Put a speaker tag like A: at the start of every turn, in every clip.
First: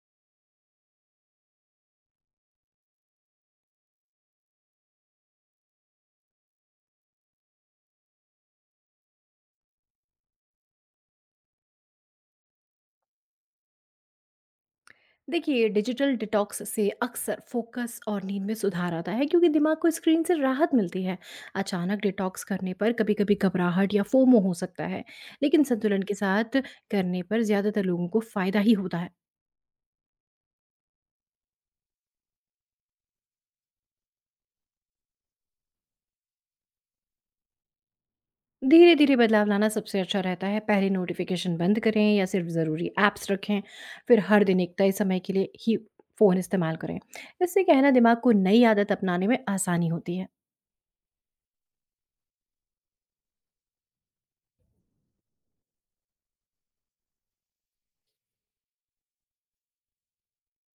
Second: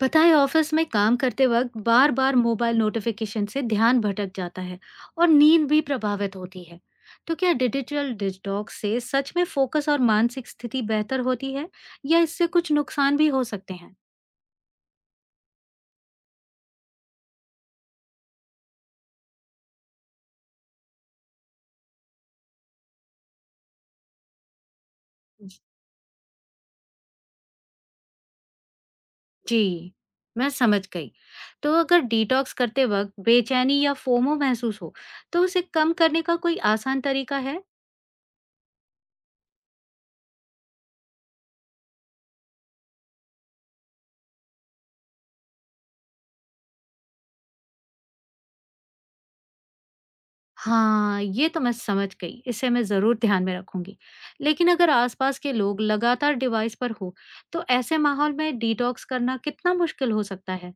A: पता है ऑफिस में काम करते वक्त बार बार मोबाइल नोटिफिकेशन से ध्यान भटक जाता है और नींद भी प्रभावित होती है। तो क्या डिजिटल डिटॉक्स से सच में फोकस और मानसिक स्थिति बेहतर होती है या इससे कुछ नुकसान भी हो सकते हैं?
B: देखिए, डिजिटल डिटॉक्स से अक्सर फोकस और नींद में सुधार आता है, क्योंकि दिमाग को स्क्रीन से राहत मिलती है। अचानक डिटॉक्स करने पर कभी कभी घबराहट या फोमो हो सकता है। लेकिन संतुलन के साथ करने पर ज़्यादातर लोगों को फ़ायदा ही होता है।
A: जी, मैं समझ गई। तो अगर डिटॉक्स करते वक्त बेचैनी या फोमो महसूस हो, तो उसे कम करने का कोई आसान तरीका है?
B: धीरे धीरे बदलाव लाना सबसे अच्छा रहता है। पहले नोटिफिकेशन बंद करें या सिर्फ ज़रूरी ऐप्स रखें। फिर हर दिन एक तय समय के लिए ही फ़ोन इस्तेमाल करें। इससे कहना दिमाग को नई आदत अपनाने में आसानी होती है।
A: हाँ, ये तो मैं समझ गई, इसे मैं ज़रूर ध्यान में रखूँगी। लेकिन अगर आसपास के लोग लगातार डिवाइस पर हो, तो ऐसे माहौल में डिटॉक्स करना कितना मुश्किल हो सकता है?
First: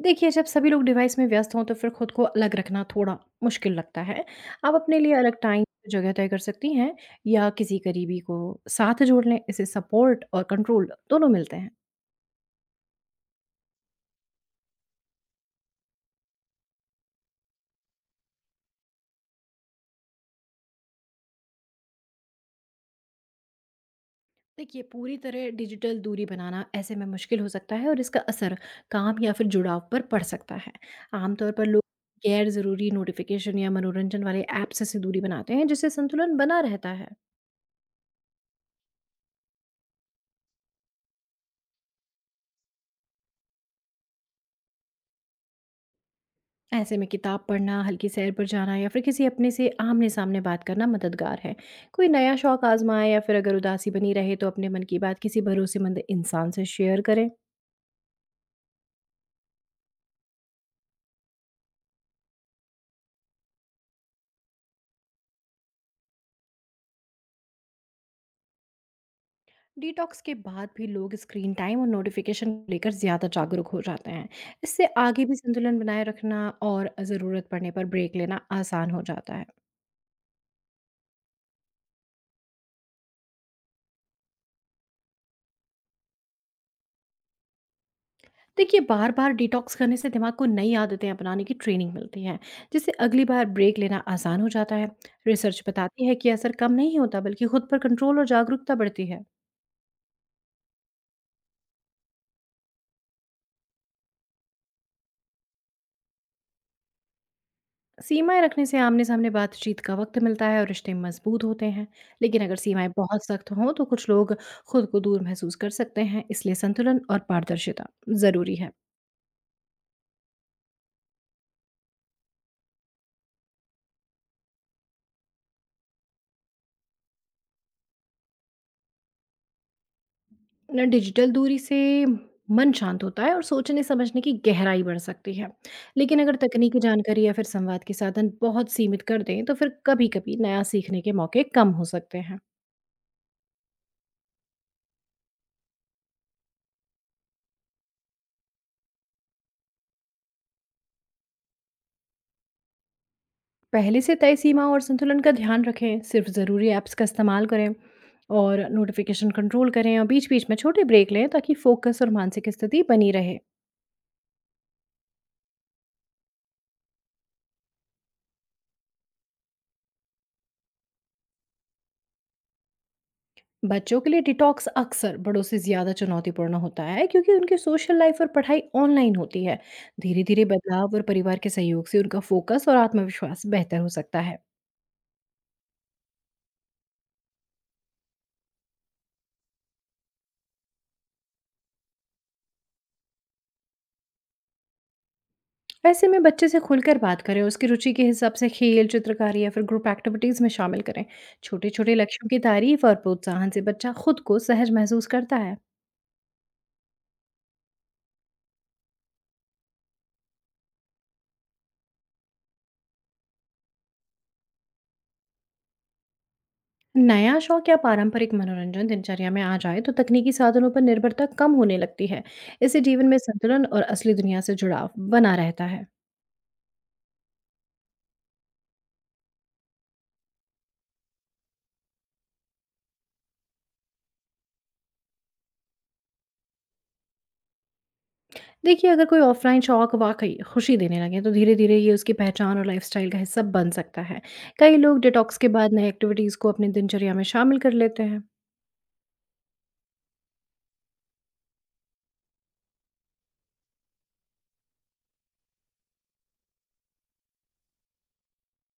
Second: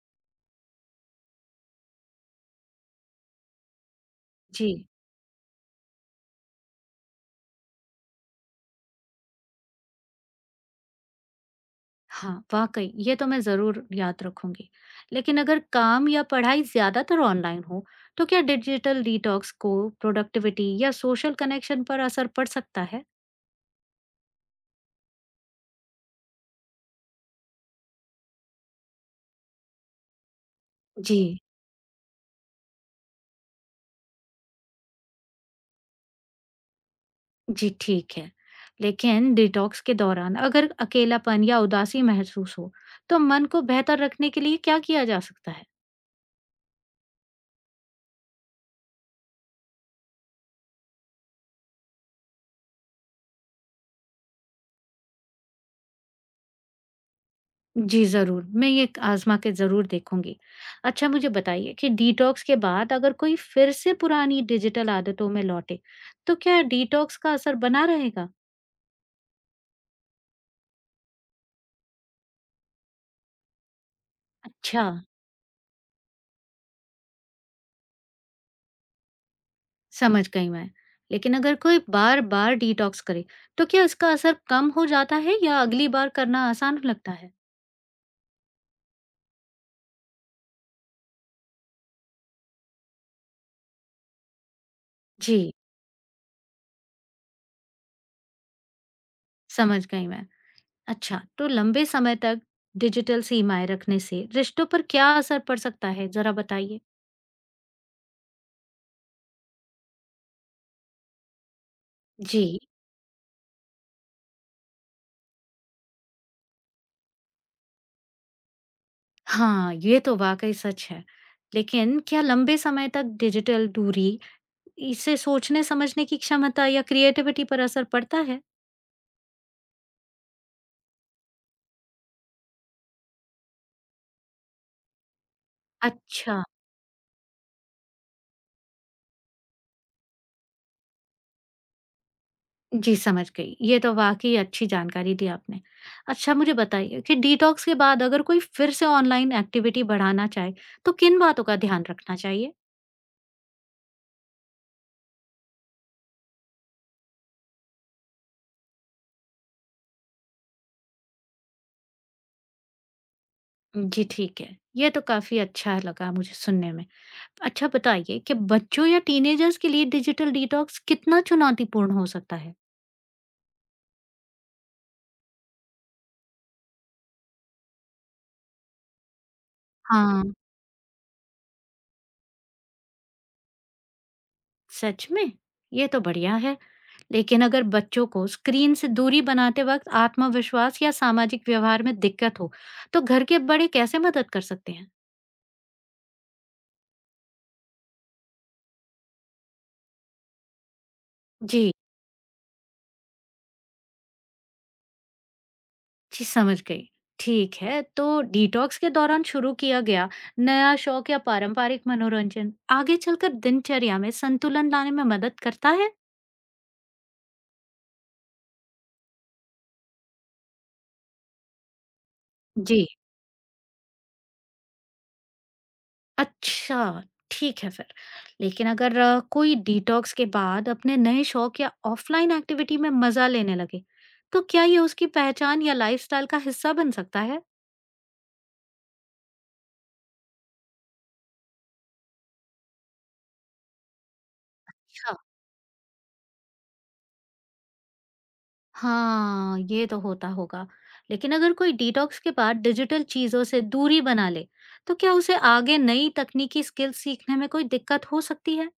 B: देखिए, जब सभी लोग डिवाइस में व्यस्त हों तो फिर खुद को अलग रखना थोड़ा मुश्किल लगता है। आप
A: जी।
B: अपने लिए अलग टाइम, जगह तय कर सकती हैं या किसी करीबी को साथ जोड़ लें, इससे सपोर्ट और कंट्रोल दोनों मिलते हैं।
A: हाँ, वाक़ई ये तो मैं ज़रूर याद रखूँगी। लेकिन अगर काम या पढ़ाई ज़्यादातर ऑनलाइन हो, तो क्या डिजिटल डिटॉक्स को प्रोडक्टिविटी या सोशल कनेक्शन पर असर पड़ सकता है?
B: देखिए, पूरी तरह डिजिटल दूरी बनाना ऐसे में मुश्किल हो सकता है और इसका असर काम या फिर जुड़ाव पर पड़ सकता है।
A: जी।
B: आमतौर पर लोग गैर ज़रूरी नोटिफ़िकेशन या मनोरंजन वाले ऐप्स से दूरी बनाते हैं, जिससे संतुलन बना रहता है।
A: जी, ठीक है। लेकिन डिटॉक्स के दौरान अगर अकेलापन या उदासी महसूस हो, तो मन को बेहतर रखने के लिए क्या किया जा सकता है?
B: ऐसे में किताब पढ़ना, हल्की सैर पर जाना या फिर किसी अपने से आमने-सामने बात करना मददगार है। कोई नया शौक आज़माएँ या फिर अगर उदासी बनी रहे तो अपने मन की बात किसी भरोसेमंद इंसान से शेयर करें।
A: जी, ज़रूर। मैं ये आज़मा के ज़रूर देखूँगी। अच्छा, मुझे बताइए कि डिटॉक्स के बाद अगर कोई फिर से पुरानी डिजिटल आदतों में लौटे, तो क्या डिटॉक्स का असर बना रहेगा?
B: डिटॉक्स के बाद भी लोग स्क्रीन टाइम और नोटिफिकेशन को लेकर ज़्यादा जागरूक हो जाते हैं।
A: अच्छा,
B: इससे आगे भी संतुलन बनाए रखना और ज़रूरत पड़ने पर ब्रेक लेना आसान हो जाता है।
A: समझ गई मैं। लेकिन अगर कोई बार-बार डिटॉक्स करे, तो क्या इसका असर कम हो जाता है या अगली बार करना आसान लगता है?
B: देखिए, बार बार डिटॉक्स करने से दिमाग को नई आदतें अपनाने की ट्रेनिंग मिलती है, जिससे अगली बार ब्रेक लेना आसान हो जाता है।
A: जी,
B: रिसर्च बताती है कि असर कम नहीं होता, बल्कि खुद पर कंट्रोल और जागरूकता बढ़ती है।
A: समझ गई मैं। अच्छा, तो लंबे समय तक डिजिटल सीमाएँ रखने से रिश्तों पर क्या असर पड़ सकता है? ज़रा बताइए।
B: सीमाएं रखने से आमने सामने बातचीत का वक्त मिलता है और रिश्ते मजबूत होते हैं। लेकिन अगर
A: जी,
B: सीमाएं बहुत सख्त हों तो कुछ लोग खुद को दूर महसूस कर सकते हैं, इसलिए संतुलन और पारदर्शिता जरूरी है।
A: हाँ, ये तो वाक़ई सच है। लेकिन क्या लंबे समय तक डिजिटल दूरी इससे सोचने समझने की क्षमता या क्रिएटिविटी पर असर पड़ता है?
B: ना, डिजिटल दूरी से मन शांत होता है और सोचने समझने की गहराई बढ़ सकती है। लेकिन अगर
A: अच्छा,
B: तकनीकी जानकारी या फिर संवाद के साधन बहुत सीमित कर दें तो फिर कभी कभी नया सीखने के मौके कम हो सकते हैं।
A: जी समझ गई। ये तो वाक़ई अच्छी जानकारी दी आपने। अच्छा, मुझे बताइए कि डिटॉक्स के बाद अगर कोई फिर से ऑनलाइन एक्टिविटी बढ़ाना चाहे, तो किन बातों का ध्यान रखना चाहिए?
B: पहले से तय सीमा और संतुलन का ध्यान रखें। सिर्फ ज़रूरी ऐप्स का इस्तेमाल करें और नोटिफिकेशन कंट्रोल करें और बीच बीच में छोटे ब्रेक लें, ताकि फोकस और मानसिक स्थिति बनी रहे।
A: जी, ठीक है। ये तो काफ़ी अच्छा लगा मुझे सुनने में। अच्छा, बताइए कि बच्चों या टीनेजर्स के लिए डिजिटल डिटॉक्स कितना चुनौतीपूर्ण हो सकता है?
B: बच्चों के लिए डिटॉक्स अक्सर बड़ों से ज़्यादा चुनौतीपूर्ण होता है, क्योंकि उनकी सोशल लाइफ और पढ़ाई ऑनलाइन होती है। धीरे
A: हाँ।
B: धीरे बदलाव और परिवार के सहयोग से उनका फोकस और आत्मविश्वास बेहतर हो सकता है।
A: सच में? ये तो बढ़िया है। लेकिन अगर बच्चों को स्क्रीन से दूरी बनाते वक़्त आत्मविश्वास या सामाजिक व्यवहार में दिक्कत हो, तो घर के बड़े कैसे मदद कर सकते हैं?
B: ऐसे में बच्चे से खुलकर बात करें, उसकी रुचि के हिसाब से खेल, चित्रकारी या फिर ग्रुप एक्टिविटीज़ में शामिल करें। छोटे
A: जी।
B: छोटे लक्ष्यों की तारीफ और प्रोत्साहन से बच्चा खुद को सहज महसूस करता है।
A: जी समझ गई। ठीक है, तो डिटॉक्स के दौरान शुरू किया गया नया शौक या पारंपरिक मनोरंजन आगे चलकर दिनचर्या में संतुलन लाने में मदद करता है?
B: नया शौक या पारंपरिक मनोरंजन दिनचर्या में आ जाए तो तकनीकी साधनों पर निर्भरता कम होने लगती है। इससे
A: जी,
B: जीवन में संतुलन और असली दुनिया से जुड़ाव बना रहता है।
A: अच्छा, ठीक है फिर। लेकिन अगर कोई डिटॉक्स के बाद अपने नए शौक या ऑफलाइन एक्टिविटी में मजा लेने लगे, तो क्या ये उसकी पहचान या लाइफस्टाइल का हिस्सा बन सकता है?
B: देखिए, अगर कोई ऑफलाइन शौक वाकई खुशी देने लगे तो धीरे धीरे ये उसकी पहचान और लाइफस्टाइल का हिस्सा बन सकता है। कई लोग डिटॉक्स के बाद नई एक्टिविटीज़ को अपनी दिनचर्या में शामिल कर लेते हैं।
A: हाँ, ये तो होता होगा। लेकिन अगर कोई डिटॉक्स के बाद डिजिटल चीज़ों से दूरी बना ले, तो क्या उसे आगे नई तकनीकी स्किल सीखने में कोई दिक्कत हो सकती है?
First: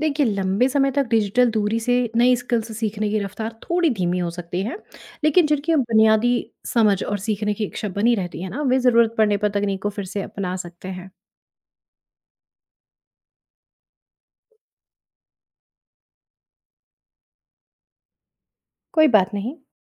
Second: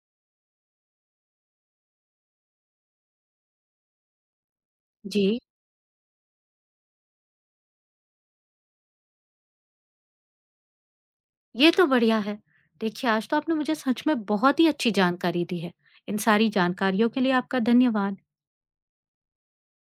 B: देखिए, लंबे समय तक डिजिटल दूरी से नई स्किल्स सीखने की रफ्तार थोड़ी धीमी हो सकती है,
A: जी,
B: लेकिन जिनकी बुनियादी समझ और सीखने की इच्छा बनी रहती है ना, वे ज़रूरत पड़ने पर तकनीक को फिर से अपना सकते हैं।
A: ये तो बढ़िया है। देखिए, आज तो आपने मुझे सच में बहुत ही अच्छी जानकारी दी है। इन सारी जानकारियों के लिए आपका धन्यवाद।
B: कोई बात नहीं।